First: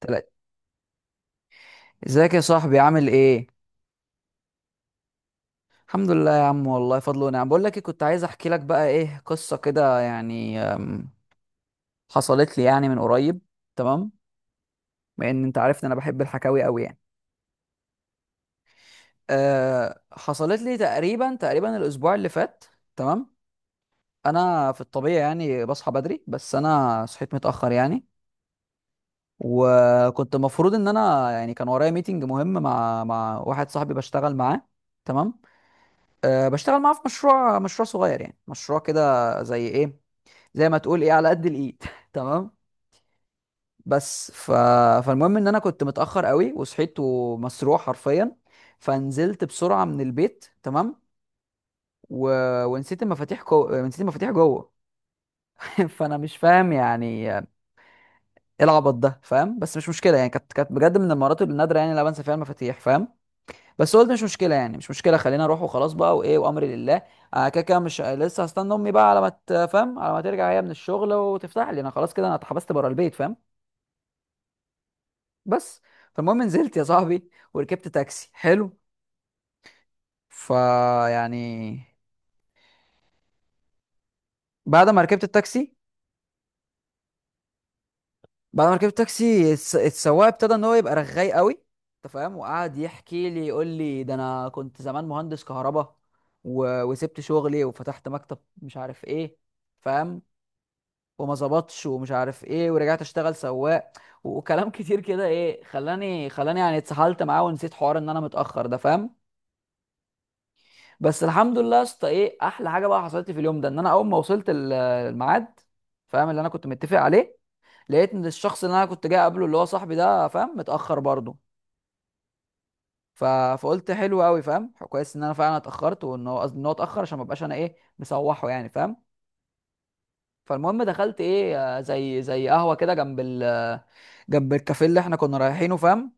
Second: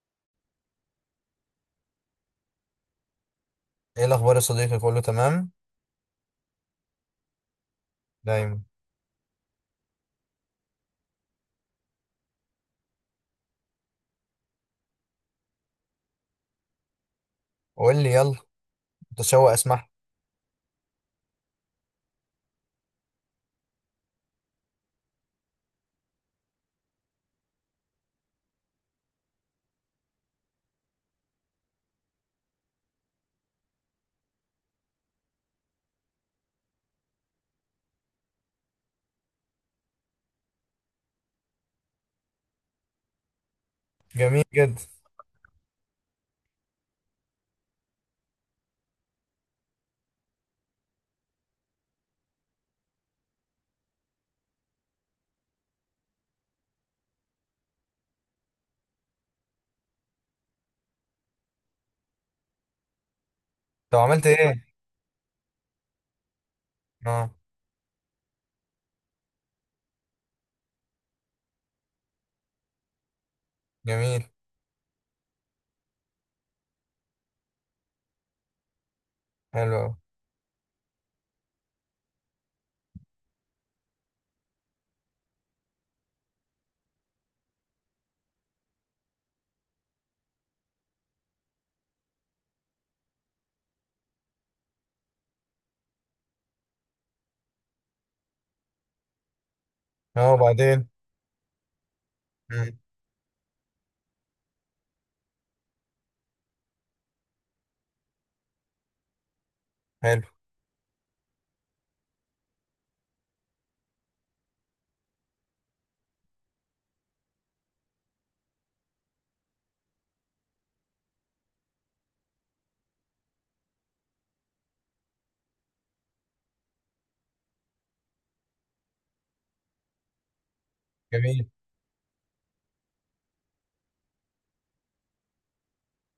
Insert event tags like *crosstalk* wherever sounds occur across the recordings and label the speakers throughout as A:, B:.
A: تلاتة. ازيك يا صاحبي، عامل ايه؟
B: ايه الاخبار يا صديقي، كله تمام؟
A: الحمد لله يا عم، والله فضل ونعم. بقول لك إيه، كنت عايز احكي لك
B: دايما.
A: بقى ايه قصة كده يعني، حصلت لي يعني من قريب. تمام. بما ان انت عارف ان انا بحب الحكاوي قوي يعني.
B: قول لي يلا. متشوق اسمع.
A: حصلت لي تقريبا الاسبوع اللي فات. تمام. انا في الطبيعي يعني بصحى بدري، بس انا صحيت متأخر يعني. وكنت المفروض ان انا يعني كان ورايا ميتنج مهم مع واحد صاحبي بشتغل معاه. تمام. بشتغل معاه في مشروع صغير، يعني مشروع كده زي ايه، زي ما تقول ايه، على قد الايد. *laughs* تمام. بس
B: جميل
A: ف...
B: جدا.
A: فالمهم ان انا كنت متاخر قوي، وصحيت ومسروح حرفيا. فنزلت بسرعه من البيت. تمام. و... ونسيت المفاتيح، نسيت المفاتيح جوه. *laughs* فانا مش فاهم يعني ايه العبط ده، فاهم؟ بس مش مشكله يعني، كانت بجد من المرات النادره يعني اللي أنا بنسى فيها المفاتيح، فاهم؟ بس
B: طب
A: قلت مش
B: عملت
A: مشكله
B: ايه؟
A: يعني، مش مشكله، خلينا اروح وخلاص بقى وايه، وامري لله.
B: اه.
A: آه كده كده، مش لسه هستنى امي بقى على ما تفهم، على ما ترجع هي من الشغل وتفتح لي؟ انا خلاص كده، انا اتحبست بره البيت، فاهم؟
B: جميل.
A: بس. فالمهم نزلت يا صاحبي وركبت تاكسي حلو.
B: حلو أوي.
A: فيعني، بعد ما ركبت التاكسي، بعد ما ركبت التاكسي، السواق ابتدى ان هو يبقى رغاي قوي، انت فاهم؟ وقعد يحكي لي، يقول لي ده انا كنت زمان مهندس كهرباء، وسبت شغلي وفتحت مكتب، مش عارف ايه، فاهم؟
B: اه، وبعدين؟
A: وما ظبطش ومش عارف ايه،
B: مم.
A: ورجعت اشتغل سواق. وكلام *laughs* كتير كده، ايه، خلاني يعني اتسحلت معاه ونسيت حوار ان انا متاخر ده، فاهم؟
B: حلو.
A: بس الحمد لله يا اسطى. ايه احلى حاجه بقى حصلت لي في اليوم ده، ان انا اول ما وصلت الميعاد، فاهم، اللي انا كنت متفق عليه، لقيت ان الشخص اللي انا كنت جاي قبله اللي هو صاحبي ده، فاهم، متاخر برضه. فقلت حلو قوي، فاهم، كويس ان انا فعلا اتاخرت وان هو، قصدي ان هو اتاخر عشان ما ابقاش انا ايه مسوحه يعني، فاهم؟ فالمهم دخلت
B: جميل.
A: ايه، زي قهوه كده، جنب ال آه، جنب الكافيه اللي احنا كنا رايحينه، فاهم؟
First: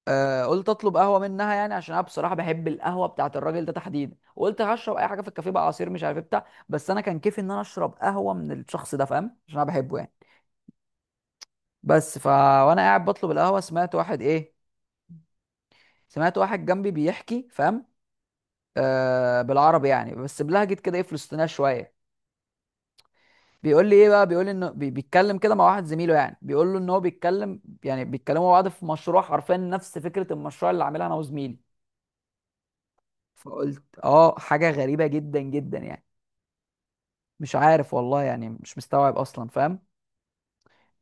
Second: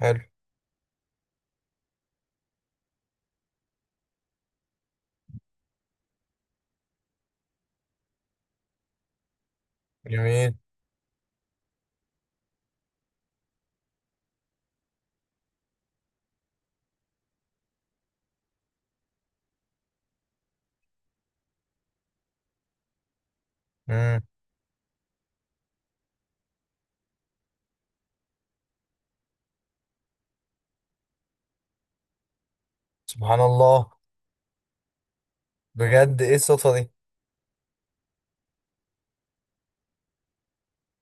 B: حلو.
A: قلت اطلب قهوه منها، يعني عشان انا بصراحه بحب القهوه بتاعت الراجل ده تحديدا. وقلت هشرب اي حاجه في الكافيه بقى، عصير مش عارف إيه بتاع، بس انا كان كيفي ان انا اشرب قهوه من الشخص ده، فاهم، عشان انا بحبه يعني.
B: جميل.
A: بس ف وانا قاعد بطلب القهوه، سمعت واحد ايه، سمعت واحد جنبي بيحكي، فاهم؟ بالعربي يعني، بس بلهجه كده ايه، فلسطينيه شويه. بيقول لي ايه
B: مم.
A: بقى، بيقول لي انه بيتكلم كده مع واحد زميله، يعني بيقول له ان هو بيتكلم، يعني بيتكلموا مع بعض في مشروع حرفيا نفس فكره المشروع اللي عاملها انا وزميلي.
B: سبحان
A: فقلت
B: الله.
A: اه، حاجه غريبه جدا جدا يعني.
B: بجد، ايه الصدفه دي؟
A: مش عارف والله، يعني مش مستوعب اصلا، فاهم؟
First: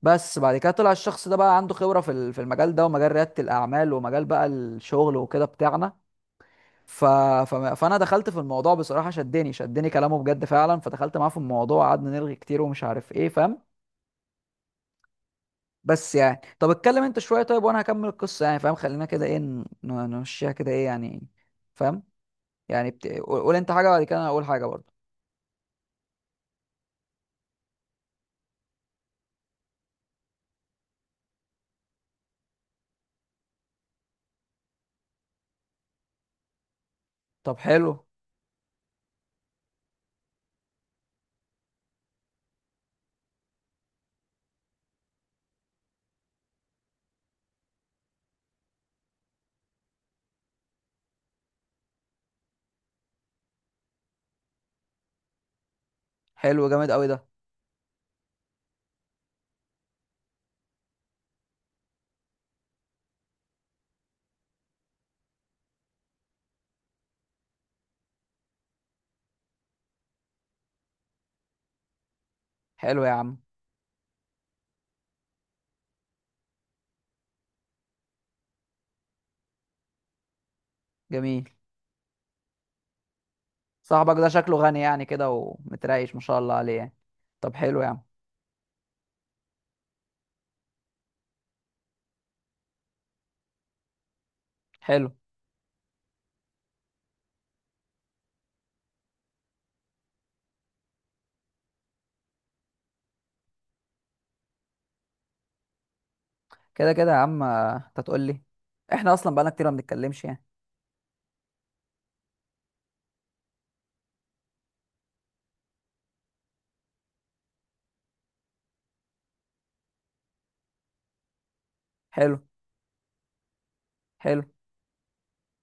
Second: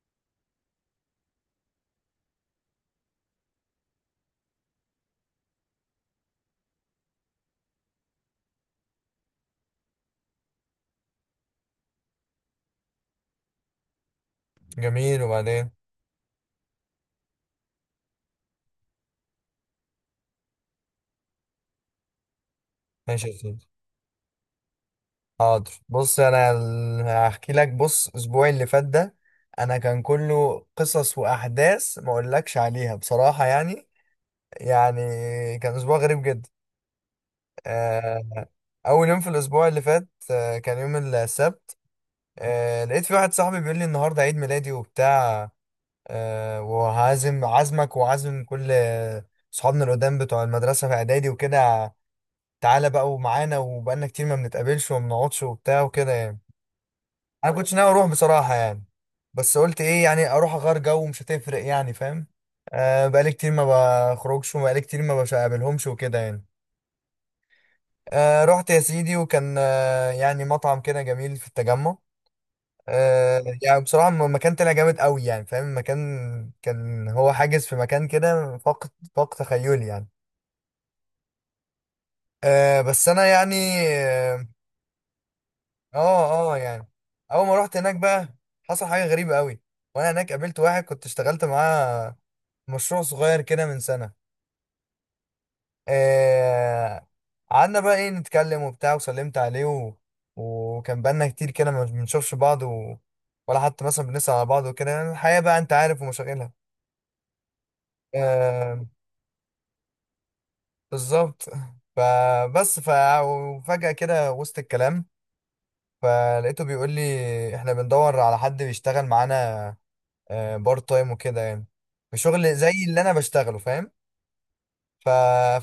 A: بس بعد كده طلع الشخص ده بقى عنده خبره في في المجال ده، ومجال رياده الاعمال، ومجال بقى الشغل وكده بتاعنا. ف... فانا دخلت في الموضوع بصراحه، شدني كلامه بجد فعلا. فدخلت معاه في الموضوع، قعدنا نلغي كتير ومش عارف ايه، فاهم؟
B: جميل، وبعدين؟
A: بس يعني طب اتكلم انت شويه طيب، وانا هكمل القصه يعني، فاهم؟ خلينا كده ايه نمشيها كده ايه يعني، فاهم؟ يعني
B: ماشي يا
A: قول، قول
B: سيدي.
A: انت حاجه بعد كده انا اقول حاجه برضه.
B: حاضر، بص انا هحكي لك. بص اسبوعي اللي فات ده، انا كان كله قصص واحداث ما اقولكش عليها بصراحه، يعني، يعني كان اسبوع غريب جدا.
A: طب حلو.
B: آه، أول يوم في الأسبوع اللي فات كان يوم السبت. لقيت في واحد صاحبي بيقول لي النهاردة عيد ميلادي وبتاع، وهعزم عزمك وعزم كل صحابنا القدام بتوع المدرسة في إعدادي وكده. تعالى بقى ومعانا، وبقالنا كتير ما بنتقابلش وما بنقعدش وبتاع وكده، يعني.
A: حلو جامد قوي ده.
B: أنا كنتش ناوي أروح بصراحة، يعني. بس قلت إيه، يعني أروح أغير جو ومش هتفرق، يعني، فاهم. بقالي كتير ما بخرجش، وبقالي كتير ما بقابلهمش وكده، يعني. رحت يا سيدي، وكان يعني مطعم كده جميل في التجمع.
A: حلو يا عم.
B: يعني بصراحة المكان طلع جامد قوي، يعني، فاهم، المكان كان هو حاجز في مكان كده فوق، فوق، تخيلي يعني.
A: جميل.
B: بس أنا يعني،
A: صاحبك ده شكله غني يعني كده
B: اه،
A: ومتريش ما شاء
B: اه.
A: الله عليه
B: يعني
A: يعني.
B: أول
A: طب
B: ما رحت
A: حلو يا
B: هناك
A: عم.
B: بقى حصل حاجة غريبة قوي. وأنا هناك قابلت واحد كنت اشتغلت معاه مشروع صغير كده من سنة.
A: حلو.
B: آه قعدنا بقى ايه نتكلم وبتاع، وسلمت عليه، و... وكان بقالنا كتير كده ما بنشوفش بعض، و... ولا حتى مثلا بنسأل على بعض وكده، يعني الحياة بقى انت عارف ومشاغلها.
A: كده كده يا عم، انت تقول لي.
B: آه
A: احنا اصلا بقالنا كتير ما بنتكلمش يعني.
B: بالظبط. *laughs* فبس. وفجأة كده وسط الكلام، فلقيته بيقول لي احنا بندور على حد بيشتغل معانا، بارت تايم وكده، يعني، في
A: حلو.
B: شغل زي اللي انا بشتغله، فاهم.
A: حلو.
B: ف...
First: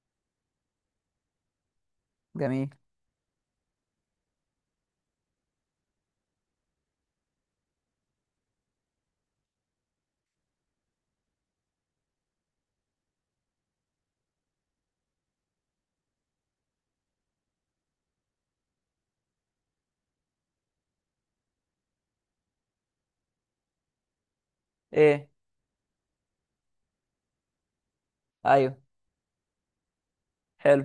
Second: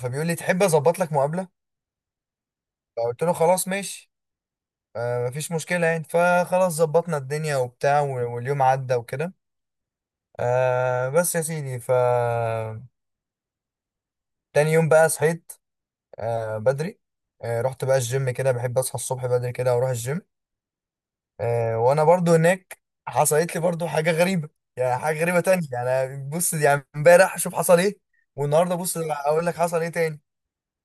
B: فبيقول لي تحب اظبط لك مقابلة؟
A: جميل.
B: فقلت له خلاص ماشي. مفيش مشكلة، يعني فخلاص ظبطنا الدنيا وبتاع واليوم عدى وكده. بس يا سيدي، تاني يوم بقى صحيت، بدري. رحت بقى الجيم، كده بحب اصحى الصبح بدري كده واروح الجيم. وانا برضو هناك حصلت لي برضو حاجة غريبة، يعني حاجة
A: ايه.
B: غريبة تانية. يعني بص، يعني امبارح شوف حصل ايه، والنهارده
A: ايوه.
B: بص اقول لك حصل ايه تاني.
A: حلو.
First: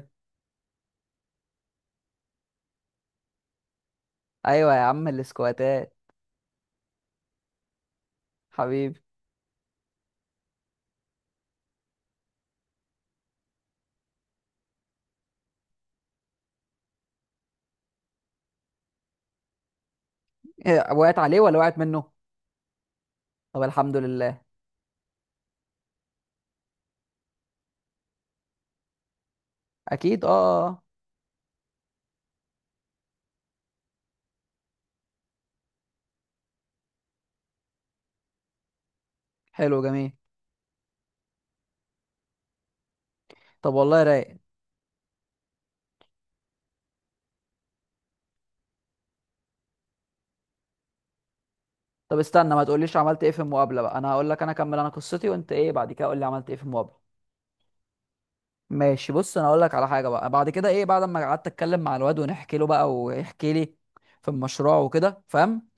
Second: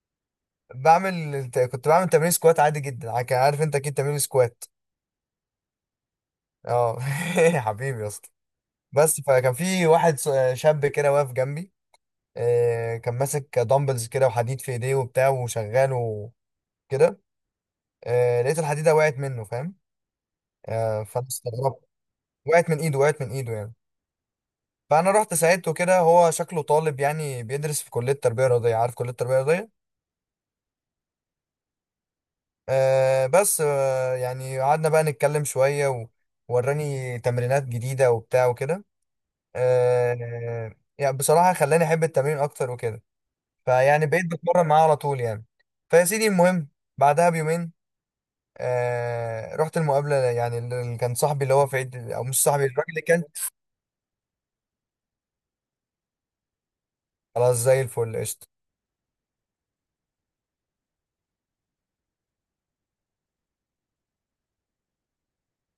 B: كنت بعمل تمرين سكوات عادي جدا، عارف انت اكيد تمرين سكوات.
A: ايوه يا عم، الاسكواتات.
B: اه، *laughs* يا حبيبي يا اسطى.
A: حبيبي.
B: بس فكان في واحد شاب كده واقف جنبي. كان ماسك دمبلز كده وحديد في ايديه وبتاع وشغال وكده. لقيت الحديده وقعت منه، فاهم.
A: إيه، وقعت
B: فانا
A: عليه ولا وقعت
B: استغربت،
A: منه؟
B: وقعت من ايده، وقعت من ايده،
A: طب
B: يعني.
A: الحمد لله.
B: فانا رحت ساعدته كده، هو شكله طالب يعني بيدرس في كليه تربيه رياضيه، عارف كليه تربيه رياضيه؟
A: اكيد. اه. آه. آه.
B: بس يعني قعدنا بقى نتكلم شويه، ووراني تمرينات جديده وبتاع وكده.
A: حلو جميل.
B: آه، يعني بصراحه خلاني احب التمرين اكتر وكده.
A: طب والله
B: فيعني بقيت
A: رايق.
B: بتمرن معاه على طول، يعني. فيا سيدي المهم، بعدها بيومين رحت المقابلة، يعني اللي كان صاحبي اللي هو في عيد،
A: طب
B: أو مش
A: استنى ما
B: صاحبي، الراجل
A: تقوليش
B: اللي كان،
A: عملت ايه في المقابله بقى، انا هقول لك، انا اكمل انا قصتي وانت ايه بعد كده قول لي عملت ايه في المقابله.
B: خلاص، زي الفل قشطة.
A: ماشي. بص انا اقول لك على حاجه بقى، بعد كده ايه، بعد ما قعدت اتكلم مع الواد، ونحكي له بقى ويحكي لي في المشروع وكده، فاهم؟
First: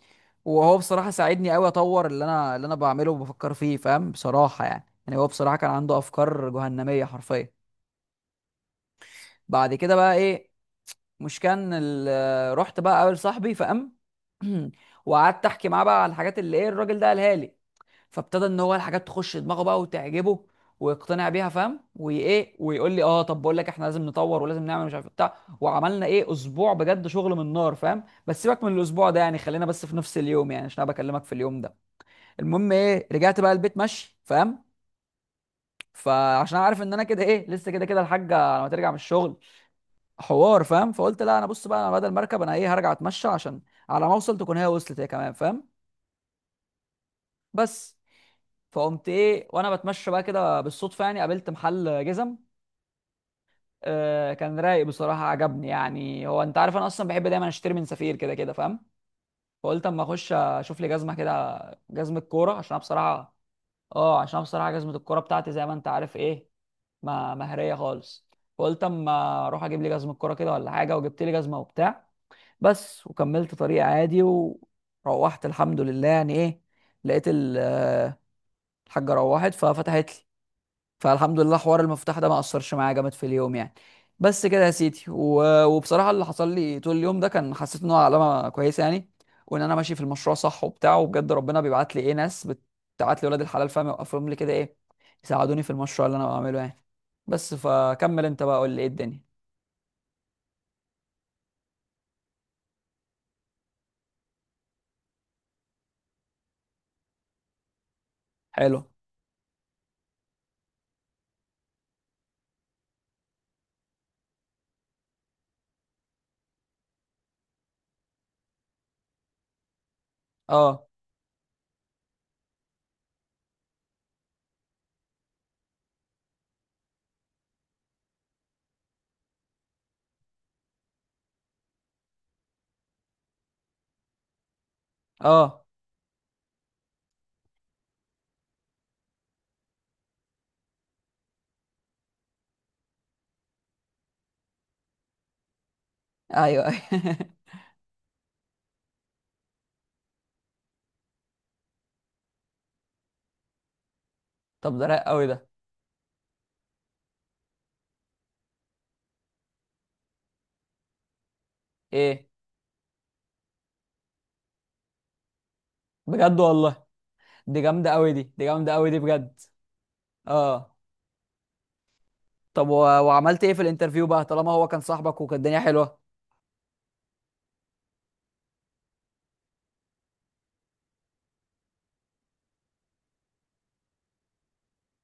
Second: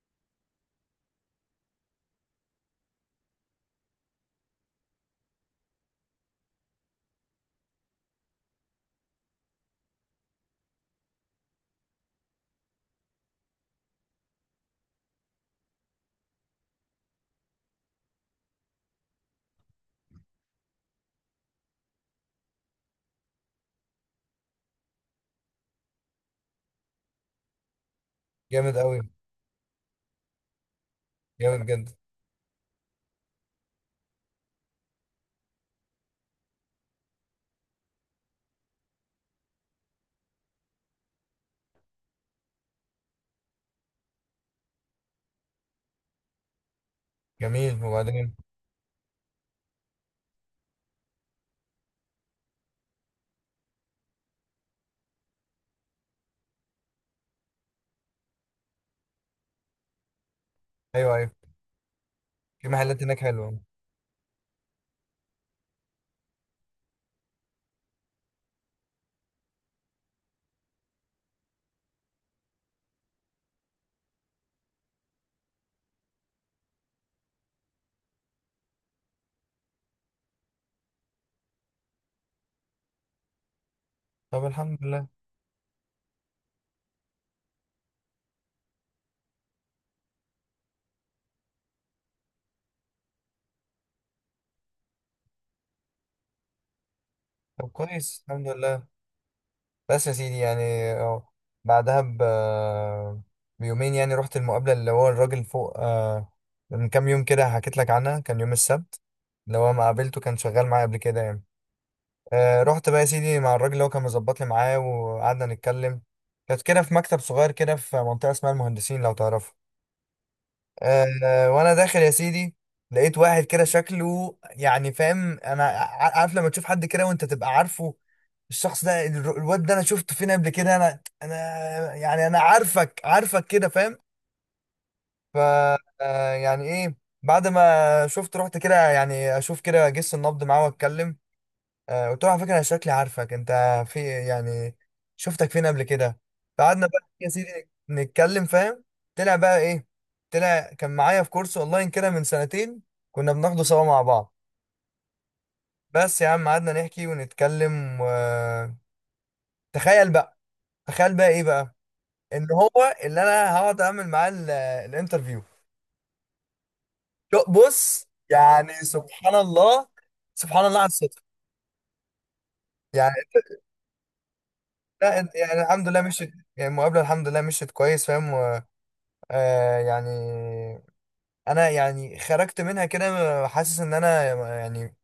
A: وهو بصراحه ساعدني قوي اطور اللي انا بعمله وبفكر فيه، فاهم؟ بصراحه يعني هو بصراحه كان عنده افكار جهنميه حرفيا. بعد كده بقى ايه، مش كان ال- رحت بقى اقابل صاحبي فقام، *clears throat* وقعدت احكي معاه بقى على الحاجات اللي ايه الراجل ده قالها لي. فابتدى ان هو الحاجات تخش دماغه بقى وتعجبه ويقتنع بيها، فاهم؟ وايه، ويقول لي اه طب بقول لك احنا لازم نطور ولازم نعمل مش عارف إيه بتاع، وعملنا ايه اسبوع بجد شغل من نار، فاهم؟ بس سيبك
B: جامد
A: من
B: أوي،
A: الاسبوع ده يعني، خلينا بس في نفس اليوم يعني، عشان انا بكلمك في اليوم
B: جامد
A: ده.
B: جدا.
A: المهم ايه، رجعت بقى البيت ماشي، فاهم؟ فعشان أنا عارف ان انا كده ايه، لسه كده كده الحاجه لما ترجع من الشغل حوار، فاهم؟ فقلت لا، انا بص بقى، انا بدل مركب، انا ايه هرجع اتمشى، عشان على ما اوصل تكون هي وصلت هي كمان، فاهم؟
B: جميل،
A: بس.
B: وبعدين؟
A: فقمت ايه، وانا بتمشى بقى كده بالصدفه يعني قابلت محل جزم. كان رايق بصراحه، عجبني يعني، هو انت عارف انا اصلا بحب دايما اشتري من سفير كده كده، فاهم؟ فقلت اما اخش اشوف لي جزمه
B: أيوه، أيوه.
A: كده، جزمه كوره
B: في
A: عشان انا
B: محلات هناك
A: بصراحه.
B: حلوة.
A: اه عشان انا بصراحه جزمه الكوره بتاعتي زي ما انت عارف ايه، ما مهريه خالص. فقلت اما اروح اجيب لي جزمه كوره كده ولا حاجه، وجبت لي جزمه وبتاع. بس. وكملت طريق عادي، وروحت الحمد لله يعني ايه، لقيت الحاجه، روحت ففتحت لي. فالحمد لله، حوار المفتاح ده ما اثرش معايا جامد في اليوم يعني.
B: طب
A: بس كده يا
B: الحمد
A: سيدي.
B: لله.
A: و- وبصراحه اللي حصل لي طول اليوم ده، كان حسيت ان هو علامه كويسه يعني، وان انا ماشي في المشروع صح وبتاع، وبجد ربنا بيبعت لي ايه، ناس بتبعت لي ولاد الحلال، فاهم، يوقفهم لي كده ايه يساعدوني في المشروع اللي انا بعمله يعني. بس.
B: طب كويس،
A: فكمل انت
B: الحمد
A: بقى، قول لي
B: لله.
A: ايه الدنيا.
B: بس يا سيدي، يعني، أهو. بعدها بيومين، يعني رحت المقابلة اللي هو الراجل فوق، من كام يوم كده حكيت لك عنها، كان يوم
A: حلو.
B: السبت، اللي هو ما قابلته، كان شغال معايا قبل كده، يعني. رحت بقى يا سيدي مع الراجل اللي هو كان مظبط لي معاه، وقعدنا نتكلم. كانت كده في مكتب صغير كده، في منطقة اسمها المهندسين، لو تعرفها.
A: اه.
B: وانا داخل يا سيدي، لقيت واحد كده شكله، يعني، فاهم، انا عارف لما تشوف حد كده وانت تبقى عارفه الشخص ده، الواد ده انا شفته فين قبل كده، انا يعني انا عارفك عارفك كده، فاهم. ف
A: اه.
B: يعني ايه، بعد ما شفت رحت كده، يعني اشوف كده جس النبض معاه واتكلم. قلت له على فكره، انا شكلي عارفك انت، في يعني شفتك فين قبل كده؟
A: ايوه.
B: فقعدنا بقى يا سيدي نتكلم، فاهم. طلع بقى ايه؟ طلع كان معايا في كورس اونلاين كده من سنتين، كنا بناخده سوا مع بعض.
A: *laughs* طب ده رايق قوي ده.
B: بس يا عم قعدنا نحكي ونتكلم، تخيل بقى، تخيل بقى ايه بقى،
A: ايه
B: ان هو اللي انا هقعد اعمل معاه الانترفيو.
A: بجد والله، دي جامده
B: بص
A: قوي دي جامده
B: يعني
A: قوي دي
B: سبحان
A: بجد.
B: الله، سبحان
A: اه.
B: الله على الصدفه.
A: طب
B: يعني
A: وعملت ايه في الانترفيو بقى، طالما هو كان
B: لا،
A: صاحبك وكانت الدنيا
B: يعني الحمد
A: حلوه؟
B: لله مشيت، يعني المقابله الحمد لله مشيت كويس، فاهم. يعني انا، يعني، خرجت منها كده حاسس ان انا، يعني،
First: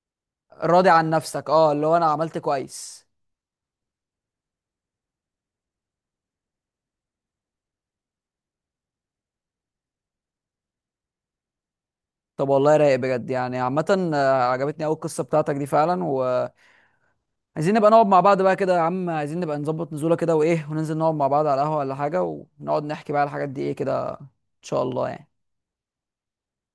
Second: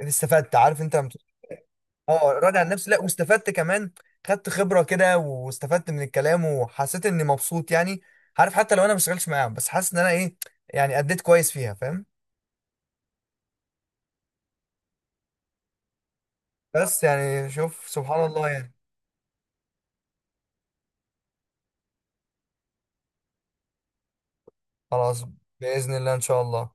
B: استفدت. عارف
A: راضي
B: انت لما
A: عن
B: تبقى-
A: نفسك، اه، اللي هو انا
B: اه،
A: عملت
B: راضي عن نفسي، لا
A: كويس.
B: واستفدت كمان، خدت خبرة كده، واستفدت من الكلام، وحسيت اني مبسوط، يعني. عارف حتى لو انا ما بشتغلش معاهم، بس حاسس ان انا ايه، يعني اديت كويس فيها، فاهم.
A: طب والله رايق بجد يعني. عامة عجبتني قوي القصة بتاعتك دي فعلا، وعايزين
B: بس يعني شوف،
A: نبقى نقعد مع
B: سبحان
A: بعض
B: الله،
A: بقى كده
B: يعني
A: يا عم، عايزين نبقى نظبط نزولة كده وايه، وننزل نقعد مع بعض على القهوة ولا حاجة، ونقعد نحكي بقى على الحاجات دي ايه كده ان شاء الله
B: خلاص،
A: يعني.
B: بإذن الله ان شاء الله.